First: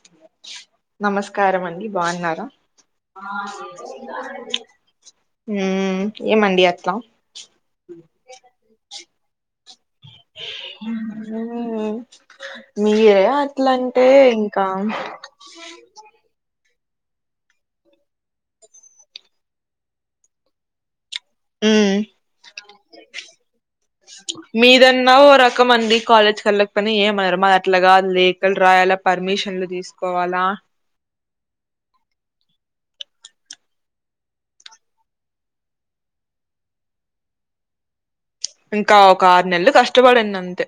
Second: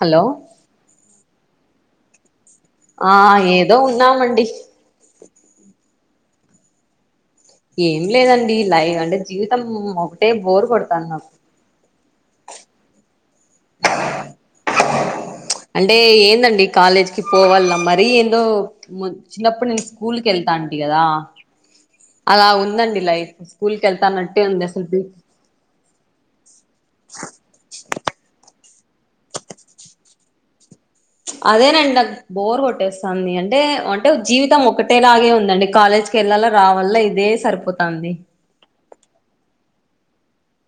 hello నమస్కారం అండి బాగున్నారా ఆ ఏదో ఉన్నామండి ఉమ్ ఏమండి అట్లా ఏం లేదండి లైవ్ అంటే జీవితం ఒకటే బోరు కొడతాంది నాకు ఉమ్ మీరే అట్లంటే ఇంకా అంటే ఏందండి కాలేజ్ కి పోవలన మరీ ఏందో చిన్నప్పుడు నేను స్కూల్ కి వెళ్తా అంటి కదా ఉమ్ అలా ఉందండి లైఫ్ స్కూల్ కి వెళ్తానట్టే ఉంది అసలు మీదన్నా ఓ రకం అండి కాలేజ్ వెళ్ళక పోయిన ఏమన్నారు మాది అట్లగాదు లేఖలు రాయాలా పర్మిషన్లు తీసుకోవాలా అదేనండి బోర్ కొట్టేస్తాంది అంటే అంటే జీవితం ఒకటేలాగే ఉందండి కాలేజ్ కి వెళ్ళాల రావాలా ఇదే సరిపో పోతాంది ఇంకా ఒక ఆరు నెలలు కష్టపడండి అంతే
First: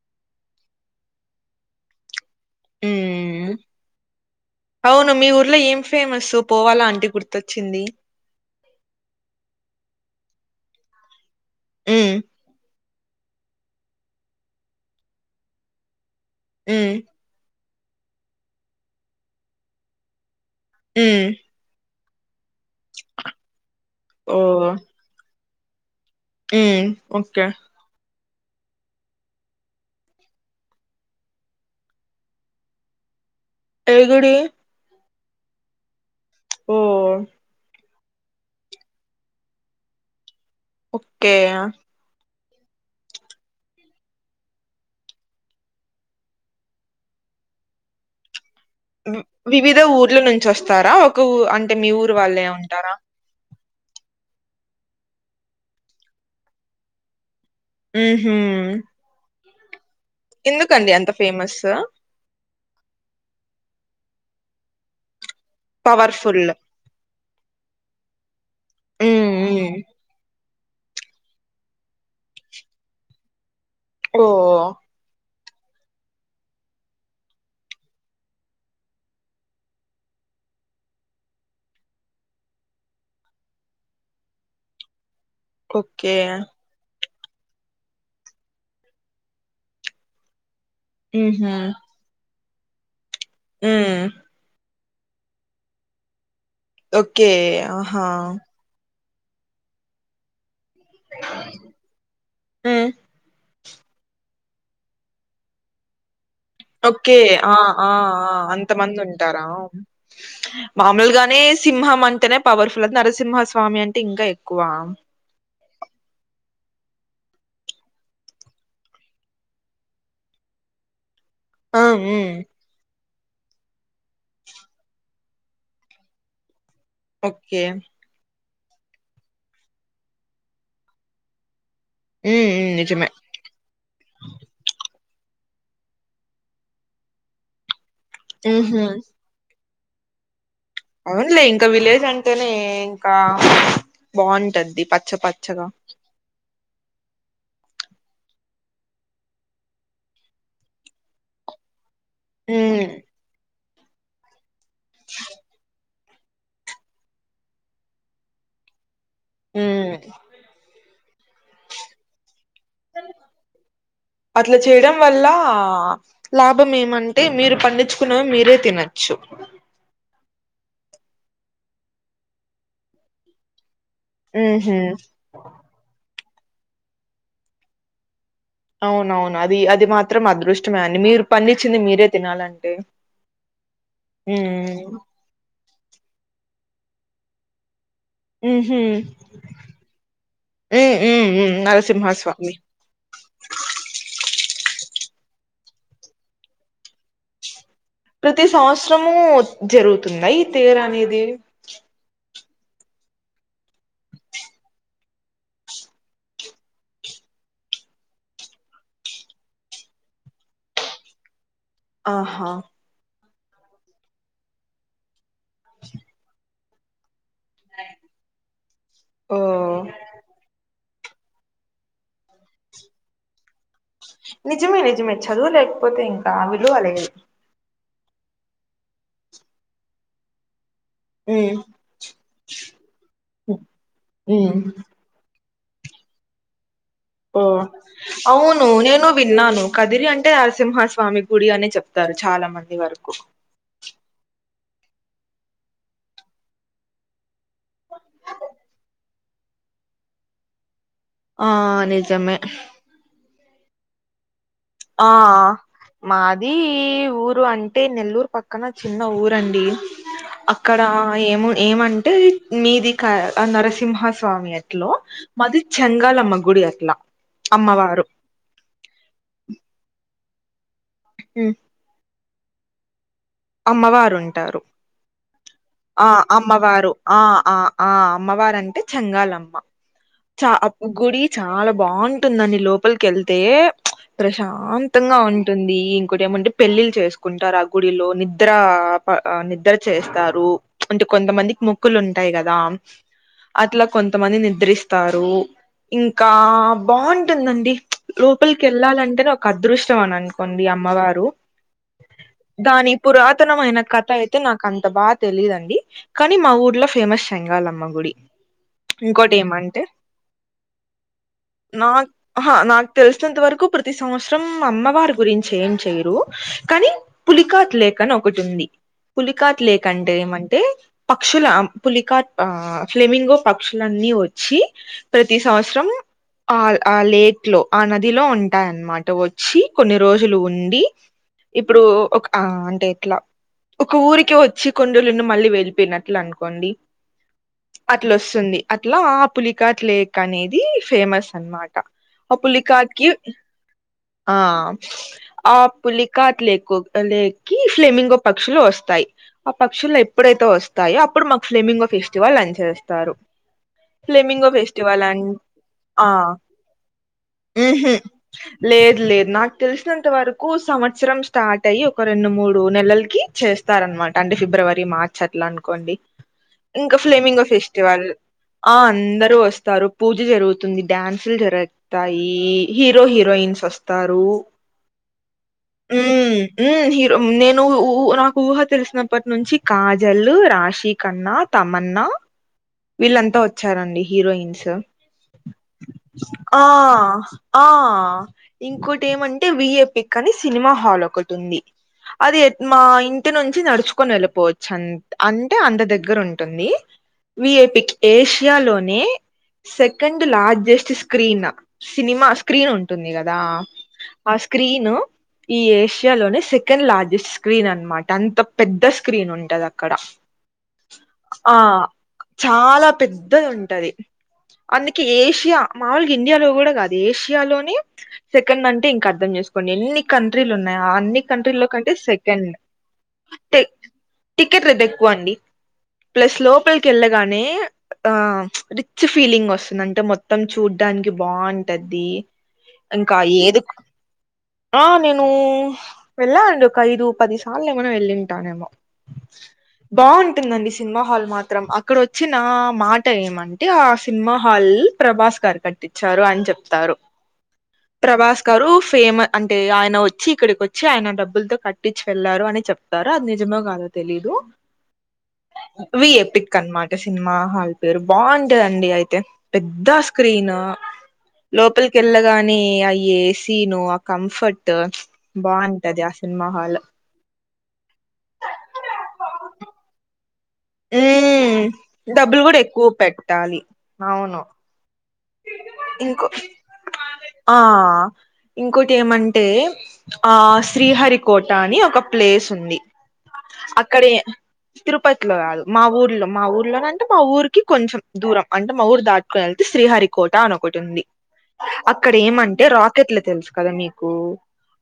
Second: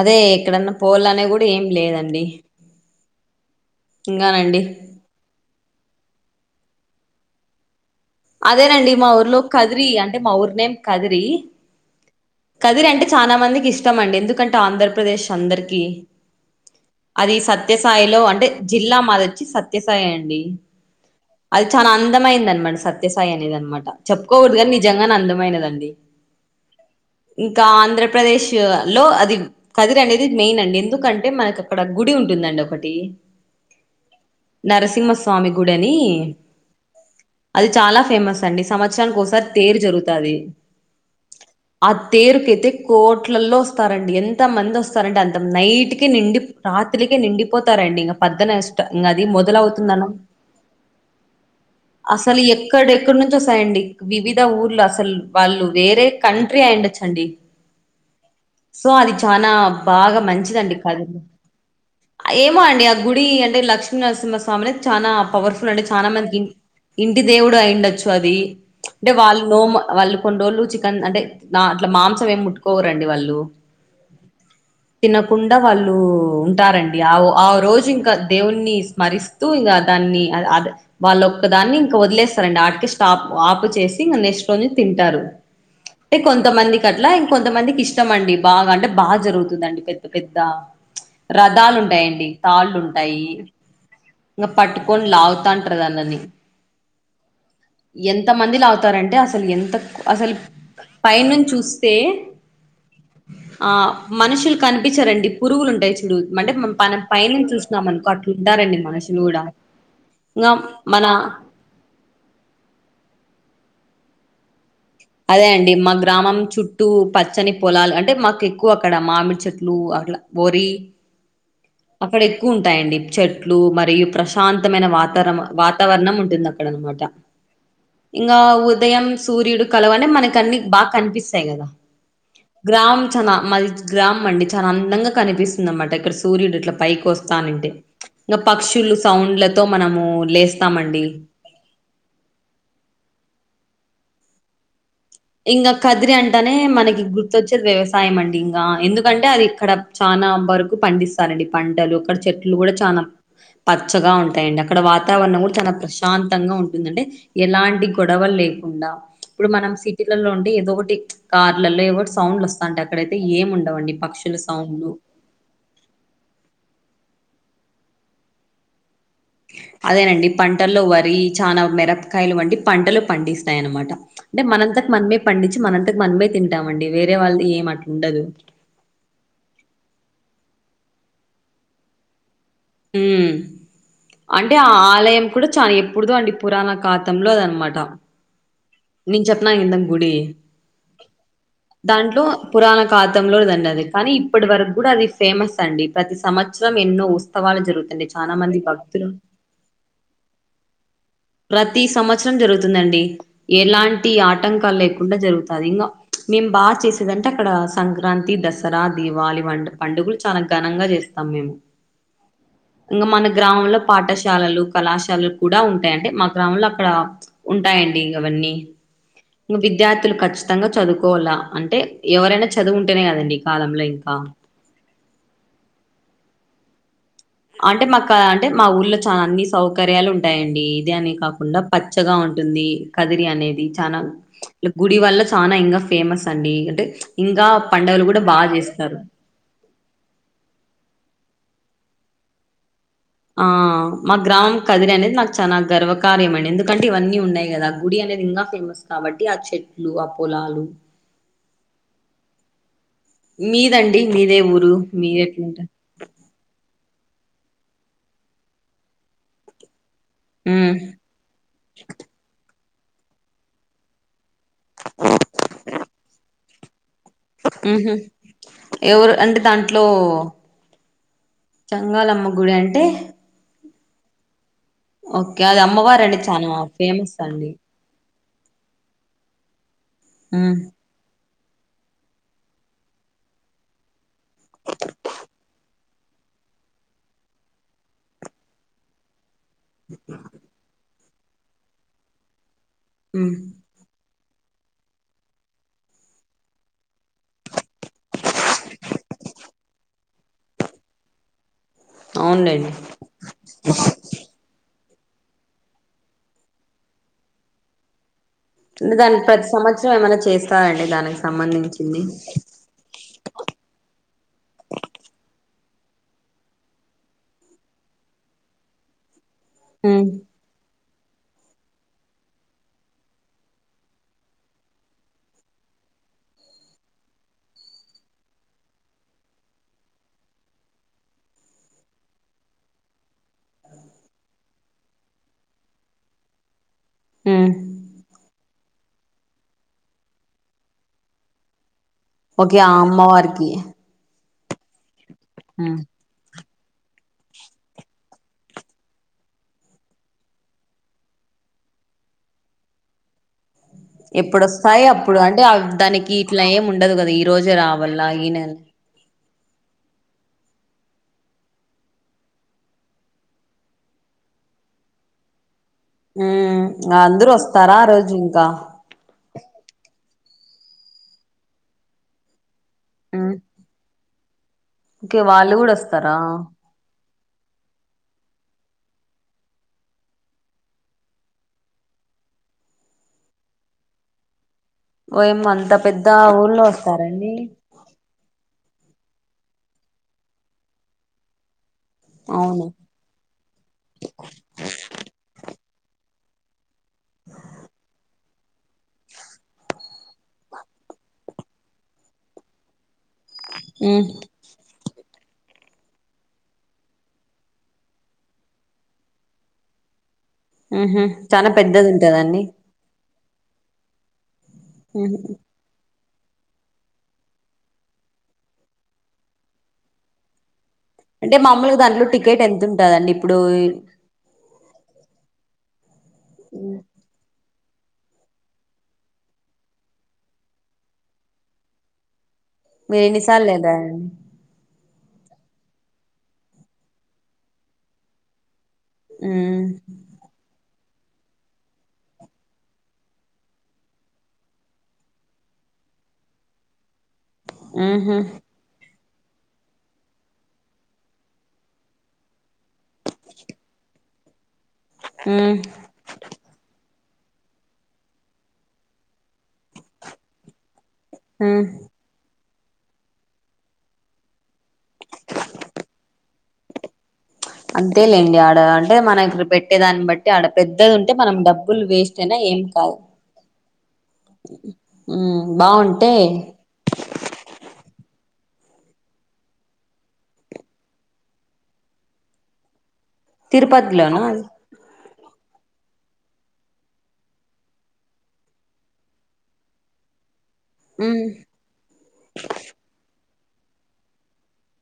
అదే ఎక్కడన్నా పోల అనే కూడా ఏం లేదండి అమ్ ఇంకానండి అవును మీ ఊర్లో ఏం ఫేమస్ పోవాలా ఆంటే గుర్తొచ్చింది అదేనండి మా ఊర్లో కదిరి అంటే మా ఊరు నేమ్ కదిరి ఆమ్ కదిరి అంటే చాలా మందికి ఇష్టం అండి ఎందుకంటే ఆంధ్రప్రదేశ్ అందరికి అమ్ అది సత్యసాయిలో అంటే జిల్లా మాదొచ్చి సత్యసాయి అండి ఉమ్ అది చానా అందమైంది అనమాట సత్యసాయి అనేది అనమాట ఓ చెప్పుకోకూడదుగాని నిజంగానే అందమైనదండి ఊ ఓకే ఇంకా ఆంధ్రప్రదేశ్ లో అది కదిరి అనేది మెయిన్ అండి ఎందుకంటే మనకు అక్కడ గుడి ఉంటుందండి ఒకటి ఏ గుడి నరసింహస్వామి గుడి ఓ అది చాలా ఫేమస్ అండి సంవత్సరానికి ఒకసారి తేరు జరుగుతది ఓకే ఆ తేరుకైతే కోట్లల్లో వస్తారండి ఎంత మంది వస్తారండి అంత నైట్ కె నిండి రాత్రికే నిండిపోతారండి ఇగ పద్దన ఇగ వి అది వివిధ మొదలవుతుందనో ఊర్ల నుంచి వస్తారా ఒక ఊ అంటే మీ ఊరు అసలు వాళ్ళే ఎక్కడ ఉంటారా ఎక్కడి నుంచి వస్తాయండి వివిధ ఊర్లు అసలు వాళ్ళు వేరే కంట్రీ అయిండొచ్చండి ఉహు సో అది చనా బాగా మంచిదండి ఎందుకండి అంత కదిరి ఫేమస్ ఏమో అండి ఆ గుడి అంటే లక్ష్మీనరసింహ స్వామి అ చాలా పవర్ఫుల్ అండీ చాలా మందికి పవర్ఫుల్ ఇంటి దేవుడు అయిండొచ్చు అది అంటే ఉమ్ వాళ్ళు నో ఉమ్ వాళ్ళు కొన్ని రోళ్లు చికెన్ అంటే నా అట్ల మాంసం ఏం ముట్టుకోవరండి వాళ్ళు ఓ తినకుండా వాళ్ళు ఉంటారండి ఆ ఆ రోజు ఇంకా దేవుణ్ణి స్మరిస్తూ ఇంగ దాన్ని అది వాళ్ళు ఒక్క దాన్ని ఇంకా వదిలేస్తారండి అటికే స్టాప్ ఆపు చేసి ఇంకా నెక్స్ట్ రోజు తింటారు ఓకే అంటే కొంతమందికి అట్లా ఇంక కొంతమందికి ఇష్టం అండి బాగా అంటే బాగా జరుగుతుందండి పెద్ద పెద్ద ఉహు రథాలు ఉంటాయండి తాళ్ళు ఉంటాయి ఉమ్ ఇంకా పట్టుకోని లావుతాంటా అంటారు కదా అండి ఓకే ఆహా ఎంత మంది లావుతారంటే అసలు ఎంత అసలు పై నుంచి చూస్తే ఉమ్ ఆ మనుషులు కనిపించారండి పురుగులు ఉంటాయి చుడు అంటే పన ఓకే పైనుంచి ఆ చూసినాం ఆ అనుకో అట్లుంటారండి అంతమంది మనుషులు కూడా ఉంటారా ఇంగా మన మామూలుగానే సింహం అంటేనే పవర్ఫుల్ అది నరసింహస్వామి అంటే ఇంకా ఎక్కువ అదే అండి మా గ్రామం చుట్టూ పచ్చని పొలాలు అంటే మాకు ఎక్కువ అక్కడ మామిడి చెట్లు అట్లా బొరి ఆ అక్కడ ఉమ్ ఎక్కువ ఉంటాయండి చెట్లు మరియు ప్రశాంతమైన వాతావరణ వాత్ వాతావణం ఉంటుంది అక్కడ అనమాట ఓకే ఇంగా ఉదయం సూర్యుడు కలవనే మనకు అన్ని బాగా కనిపిస్తాయి గదా ఉమ్ ఉమ్ గ్రామ్ నిజమే చనా మరి గ్రామ్ అండి చాలా అందంగా కనిపిస్తుందంది అన్నమాట ఇక్కడ సూర్యుడు ఇట్లా పైకి వస్తనింటే ఇంగా ఉహు పక్షులు సౌండ్లతో మనము లేస్త అవునులే ఇంకా విలేజ్ అంటేనే ఇంకా బాగుంటది పచ్చ పచ్చ ఇంకా కదిరి అంటనే మనకి గుర్తొచ్చేది వ్యవసాయం అండి ఇంగా ఎందుకంటే అది ఇక్కడ చానా బరకు పండిస్తారండి పంటలు అక్కడ చెట్లు కూడా ఉమ్ చాలా పచ్చగా ఉంటాయిడి అక్కడ వాతావరణం కూడా చాల ప్ర ప్రశాంతంగా ఉంటుంది అంటే ఎలాంటి గొడవలు లేకుండా ఇప్పుడు మనం ఉమ్ సిటీలలో ఉంటే ఇదో ఒకటి కార్లలో ఏదోటి ఏవో సౌండ్లు వస్తాంటే అక్కడయితే ఏమి ఉండవండి పక్షుల సౌండ్లు పిల్ల లాభం ఏమంటే మీరు పండించుకున్నవి మీరే తినచ్చు అదేనండి పంటల్లో వరి చానా మిరపకాయల్ వంటి పంటలు పండిస్తాయన్నమాట అంటే ఉహు మనంతట్ మనమే పండించి మనంతక్ మనమే తింటామండి వేరే వాళ్ ది ఏం అట్లుండదు అవునవును అది అది మాత్రం అదృష్టమే అండి మీరు పండిచ్చింది మీరే తినాలండి ఊ అంటే ఆ ఆలయం కూడా చాన ఎప్పుడుదో అండి పురాణ ఖాతంలో దన్మాట ఊహు నేకు చెప్పిన ఇందగుడి ఉమ్ ఉమ్ దాంట్లో నరసింహస్వామి పురాణ ఖాతంలోదండది కానీ ఇప్పటి వరక్కూడా అది ఫేమస్ అండి ప్రతి సంవత్సరం ఎన్నో ఉత్సవాలు జరుగుతండి ప్రతి సంవత్సరము జరుగుతుందా ఈ తెరనేది ప్రతి సంవత్సరం జరుగుతుందండి ఎలాంటి ఆటంకాల్ లేకుండా జరుగుతది ఇంగా మేం బా చేసేదంటే అక్కడ సంక్రాంతి దస్ సరా దీవాళి వంటి పండుగలు చాలా ఘనంగా చేస్తాం మేము ఆహా ఇంగా మన గ్రామంలో పాఠశాలలు కళాశాలలు కూడా ఉంటాయండి మా గ్రామంలో అక్కడ ఉంటాయండి ఇగవన్నీ ఓ ఇంకా విద్యార్థులు ఖచ్చితంగా చదువుకోవల్లా అంటే ఎవరైనా చదువుంటేనే కదండి కాలంలో ఇంకా నిజమే నిజమే చదువు లేకపోతే ఇంకా విలువలేదు అంటే మాకా అంటే మా ఊర్లో చానా అన్ని సౌకర్యాలు ఉంటాయండి ఇది అని ఉమ్ కాకుండా పచ్చగా ఉంటుంది కదిరి అనేది చనా ఉమ్ గుడి వల్ల తానా ఇంకా ఫేమస్ అండి అంటే ఓ ఇంకా పండుగలు కూడా బాగా అవును చేస్తారు నేను విన్నాను కదిరి అంటే నరసింహస్వామి గుడి అని చెప్తారు చాలా మంది వరకు ఆ మా గ్రామం కదిరి అనేది నాకు చాలా గర్వకార్యమండి ఎందుకంటే ఇవన్నీ ఉన్నాయి కదా గుడి అనేది ఇంగా ఫేమస్ కాబట్టి ఆ చెట్లు ఆ పొలాలు ఆ నిజమే మీదండి మీదే ఊరు ఆ మీది ఎట్లుంటారు మాది ఊరు అంటే నెల్లూర్ పక్కన చిన్న ఊరండి ఉమ్ అక్కడ ఏమో ఏమంటే మీది క ఆ నరసింహస్వామి ఎట్లో మది చెంగాలమ్మ గుడి అట్లా ఉహు అమ్మవారు ఎవరు అంటే దాంట్లో హు చంగాలమ్మ గుడి అంటే అమ్మవారూంటారు ఓకే అది ఆ అమ్మవారండి చాలా అమ్మవారు ఫేమస్ ఆ అండి ఆ ఆ అమ్మవారంటే చెంగాలమ్మ చ ఉమ్ అ గుడి చాలా బాంటుందండి లోపల్ కెళ్తే ప్రశాంతంగా ఉంటుంది ఇంకోటేమంటే పెళ్ళిళ్ చేస్ కుంటరాగుడిలో నిద్ నిద్ర అ నిద్ర చేస్తారు అంటే కొంతమందికి మొక్కులుంటాయి గదా ఊ అట్ల కొంతమంది నిద్రిస్తారు ఇంకా బాంటుందండి లోపలికి వెళ్ళాలంటేనే ఒక అదృష్టం అనం నుకొంది అమ్మవారు అవునులేండి దాని పురాతనమైన కథ అయితే నాకంత బా తెలీదండి కానీ మా ఊర్లో ఫేమస్ షేంగాలమ్మ గుడి దాన్ని ఇంకోటి ప్రతి ఏమంటే సంవత్సరం ఏమన్నా చేస్తారండి దానికి సంబంధించింది నాక్ అహా నాకు తెలిసినంత వరకు ప్రతి సంవత్సరం అమ్మవారి గురించి ఏం చేయరు కానీ పులికాట్ లేక అని ఒకటి ఉంది పులికాట్ లేక ఉమ్ అంటే ఏమంటే పక్షుల పులికాట్ ఆ ఫ్లెమింగో పక్షులన్నీ వచ్చి ప్రతి సంవత్సరం ఆ ఆ లేట్ లో ఆ నదిలో ఉంటాయన్నమాట వచ్చి కొన్ని రోజులు ఉండి ఇప్పుడు ఒక అన్ అంటే ఎట్లా ఒక ఊరికి వచ్చి కొన్ని రోజులు ఉండి మళ్ళీ వెళ్ళిపోయినట్లు అనుకోండి ఉమ్ అట్లొస్తుంది అట్లా ఆ పులికట్ లేక్ అనేది ఫేమస్ అనమాట ఆ ఓకే పులికాట్ కీ అమ్మవారికి ఆ ఆ ఉమ్ పులికాట్ లేకు లే కీ ఫ్లేమింగో పక్షులు వస్తాయి ఆ పక్షులు ఎప్పుడైతే వస్తాయో అప్పుడు మాకు ఫ్లిమింగ్ ఫెస్టివల్ అని చేస్తారు ఫ్లెమింగో ఎప్పుడుస్తాయో ఫెస్టివల్ అప్పుడు అన్ అంటే ఆ దానికి ఇట్లా ఏమి ఉండదు కదా ఈ రోజు ఉహు రావాల్ల ఈ నె లేదు లేదు నాకు తెలిసినంత వరకు సంవత్సరం స్టార్ట్ అయ్యి ఒక రెండు మూడు నెలలకి చేస్తారు అనమాట అంటే ఫిబ్రవరి మార్చ్ అట్లా అనుకోండి ఉమ్ ఇంకా అందరూ ఫ్లేమింగ్ వస్తారా ఆ ఫెస్టివల్ రోజు ఇంకా ఆ అందరు వస్తారు పూజ జరుగుతుంది డ్యాన్సులు జరుగుతాయి హీరో ఉమ్ హీరోయిన్స్ వస్తారు ఓకే వాళ్ళు కూడా వస్తారా మ్మ్ మ్మ్ నేను ఊ నాకు ఊహ తెలిసినప్పటి నుంచి కాజల్ రాశి కన్నా తమన్నా వీళ్ళంతా వచ్చారండి హీరోయిన్స్ ఓయమ్మ అంత పెద్ద ఊర్లో ఆ వస్తారండి ఆ ఇంకోటి ఏమంటే వియేపిక్ అని సినిమా హాల్ ఒకటి ఉంది అది అవును మా ఇంటి నుంచి నడుచుకొని వెళ్ళిపోవచ్చు అంత్ అంటే అంత దగ్గర ఉంటుంది వి ఎ పిక్ ఏషియాలోనే second largest screen cinema screen ఉంటుంది కదా మ్మ్ ఆ స్క్రీను ఈ ఏషియా లోని సెక్ సెకండ్ లార్జెస్ట్ స్క్రీన్ అనమాట అంత పెద్ద స్క్రీన్ ఉంటాది అక్కడ ఆహ చాలా ఆ పెద్దది ఉంటాదండి చాలా పెద్దది ఉంటది అందుకే ఉహు ఏషియా మాముూలుగా ఇండియాలో కూడా కాదు ఏషియాలోని సెకండ్ అంటే ఇంకా అర్థం చేసుకోండి ఎన్ని కంట్రీలు ఉన్నాయ అన్ అన్ని అంటే కంట్రీ లో మామూలుగా కంటే దాంట్లో టికెట్ సెకండ్ ఎంత ఉంటదండి ఇప్పుడు టికెట్ రేట్ ఎక్కువ అండి ప్లస్ లోపలికి వెళ్ళ గానే ఆ రిచ్ ఫీలింగ్ వస్తుంది అంటే మొత్తం చూడ్డానికి బాగుంటాది మీరు ఇంకా ఎన్నిసార్లు ఏదు వెళ్ళారండి ఆ నేను వెళ్ళానండి ఒక ఐదు పది సార్లు ఏమన్నానా వెళ్ళింటానేమో ఉమ్ బాగుంటుందండి సినిమా హాల్ మాత్రం అక్కడ వచ్చిన మాట ఏమంటే ఆ సినిమా హాల్ ప్రభాస్ గారు కట్టించారు అని చెప్తారు ఉహు ప్రభాస్ గారు ఫేమ అంటే ఆయన వచ్చి ఇక్కడికి వ వచ్చి ఆయన డబ్బులతో కట్టిచ్చి వెళ్లారు అని చెప్తారు అది నిజమే కాదో తెలీదు మ్మ్ విఏపిక్ అనమాట సినిమా హాల్ పేరు బాగుంటాదండి అయితే పెద్ద స్క్రీను ఉమ్ లోపలికి యెళ్ళగానే అ ఏసీను ఆ కంఫర్ట్ బావుంటది ఆ సినిమా హాల్ అంతే లేండి ఆడ అంటే మనం రి పెట్టే దాన్ని బట్ అడ పెద్దది ఉంటే మనం ఉమ్ డబ్బులు వేస్ట్ అయినా డబ్బులు కూడా ఏం ఎక్కువ కాదు పెట్టాలి అవును ఉమ్ బాగుంటే ఇంకో ఆ ఇంకోటి ఏమంటే ఆ శ్రీహరికోట అని ఒక ప్లేస్ ఉంది అక్కడే తిరుపతిలోనా అది తిరుపతిలో కాదు మా ఊర్లో మా ఊర్లో నంటే మా ఊరికి కొంచెం దూరం అంటే మా ఊరు దాటుకొ యెళ్తే శ్రీహరి కోట అనొకటి ఉంది ఉమ్ అక్కడ ఏమంటే రాకెట్లు తెలుసు కదా మీకు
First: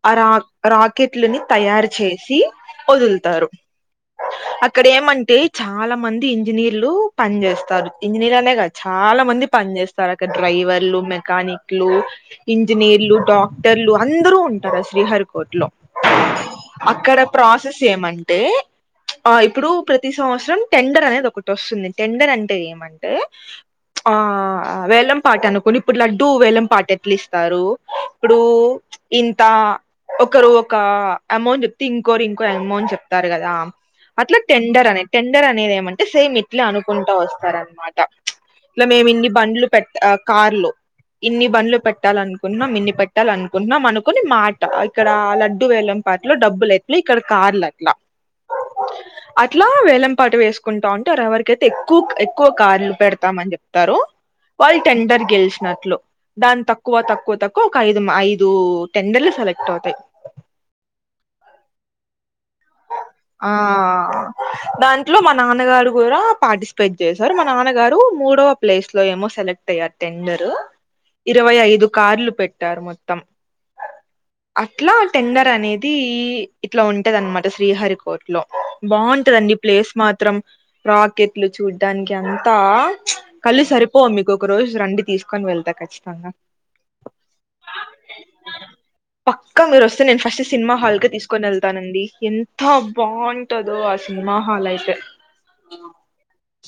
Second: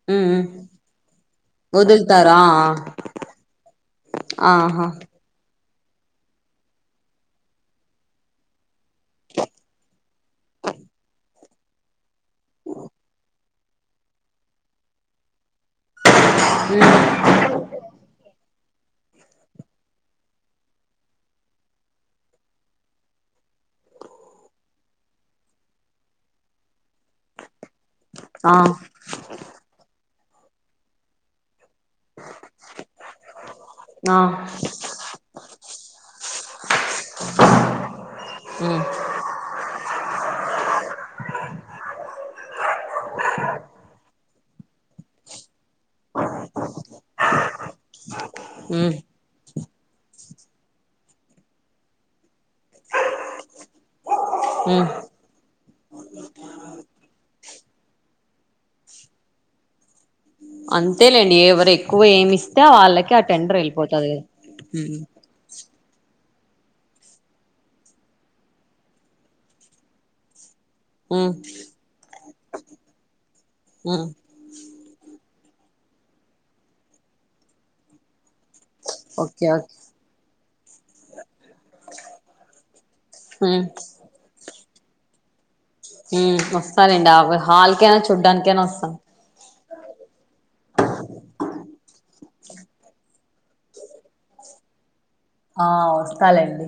ఆ ఉమ్ రా ఉమ్ రాకెట్లని తయారు వదులుతారా చేసి వదులుతారు ఆ, అక్కడ ఆహా ఏమంటి చాలా మంది ఇంజనీర్లు పన్ జేస్తారు ఇంజనీర్ అనే కాదు చాలా మంది పన్ జేస్ తరక డ్రైవర్లు మెకానిక్ లు ఇంజనీర్లు డాక్ టర్లు అందరూ ఉంటరు శ్రీహరి కోట్ లో ఉమ్ అక్కడ్ ప్రాసెస్ ఏమంటే ఆ ఇప్పుడు ప్రతి సంవత్సరం టెండర్ అనేది ఒకటి వస్తుంది టెండర్ అంటే ఏమంటే ఆ హా ఆ వేలం పాట అనుకొని ఇప్పుడు లడ్డూ వేలంపాటేట్లీస్తారు ఇప్పుడు ఆ ఇంత ఒకరు ఒక అమౌంట్ ఇంకోరు ఇంకో ఎమోన్ చెప్తారు గదా ఆ అట్లా టెండర్ అన్ టెండర్ అనేది ఏమంటే సేమ్ ఇట్లా అనుకుంటా వస్తారన్మాట ఉమ్ ఇట్లా మేమ్ ఇన్ పండ్లు పెట్ ఆ కార్లు ఇన్ని బండ్లు పెట్టాలనుకున్నాం ఇన్ని పెట్టాల్ అనుకుంటున్నాం అనుకుని మాట ఇక్కడ ల డు వేలం పాట్లో డబ్బులు ఎట్ల ఇక్కడ కార్లు అట్లా ఉమ్ అట్లా వేలంపాట వేసుకుంటా ఉంటే ఎవరికైతే ఎక్కువ్ ఎక్కువ కార్లు పెడతామన్ జెప్తారో వాల్ ఉమ్ టెండర్ గెల్శినట్లు దాని తక్కువ తక్కువ తక్కువ ఒక ఐదు మా ఐదు టెండర్లు సెలెక్ట్ అవుతయ్ అంతేలేండి ఎవరు ఎక్కువ ఏమిస్తే వాళ్ళకి ఆ టెండర్ వెళ్ళిపోతది కదా ఉమ్ దాంట్లో మా నాన్నగారు గూడా పార్టిసిపేట్ చేశారు మా నాన్నగారు మూడవ ప్లేస్ లో ఏమో సెలెక్ట్ అయ్యారు టెండరు ఉమ్ ఇరవై ఐదు కార్లు పెట్టారు మొత్తం ఉమ్ అట్లా టెండర్ అనేది ఇట్లా ఉంటదిన్మాట శ్రీహరి కోట్ లో ఓకే బావున్టదండి ఓకే ప్లేస్ మాత్రం రాకెట్లు చూడ్డానికి అంతా కళ్ళు ఉమ్ సరి పొ మీకొకరోజు రండి తీస్కొన్ వెళ్తా ఖచ్చితంగా హ్మ్ వస్తలెండి ఆవ్ హాల్కేనా చూడ్డానికేనా వస్తా పక్క మీరు వస్తే నేను ఫస్ట్ సినిమా హాల్కే తీస్కొన్ యెళ్తానండి ఎంత బాఉంటదో ఆ సినిమా హాల్ అయిత్ ఆ వస్తాలెండ్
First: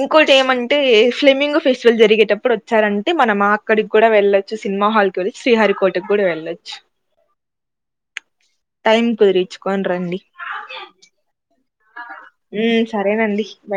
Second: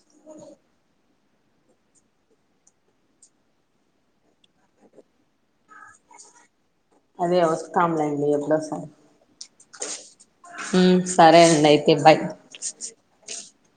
ఇంకోటి ఏమంటే ఫ్లెమ్మింగ్ ఫెస్టివల్ జరిగేటప్పుడు వచ్చారంటే మన మా అక్కడికి కుడా వెళ్ళొచ్చు సినిమా హాల్ కి వెళ్ళి శ్రీహరి కోటక్ కూడా వెళ్ళొచ్చు అదె వస్తాంలేండి ఎప్పుడొస్ టైమ్ కుదిరిచ్చుకోన్ రన్ హ్మ్ సరే అండయితే బయ్ ఉమ్ సరేనండి బాయ్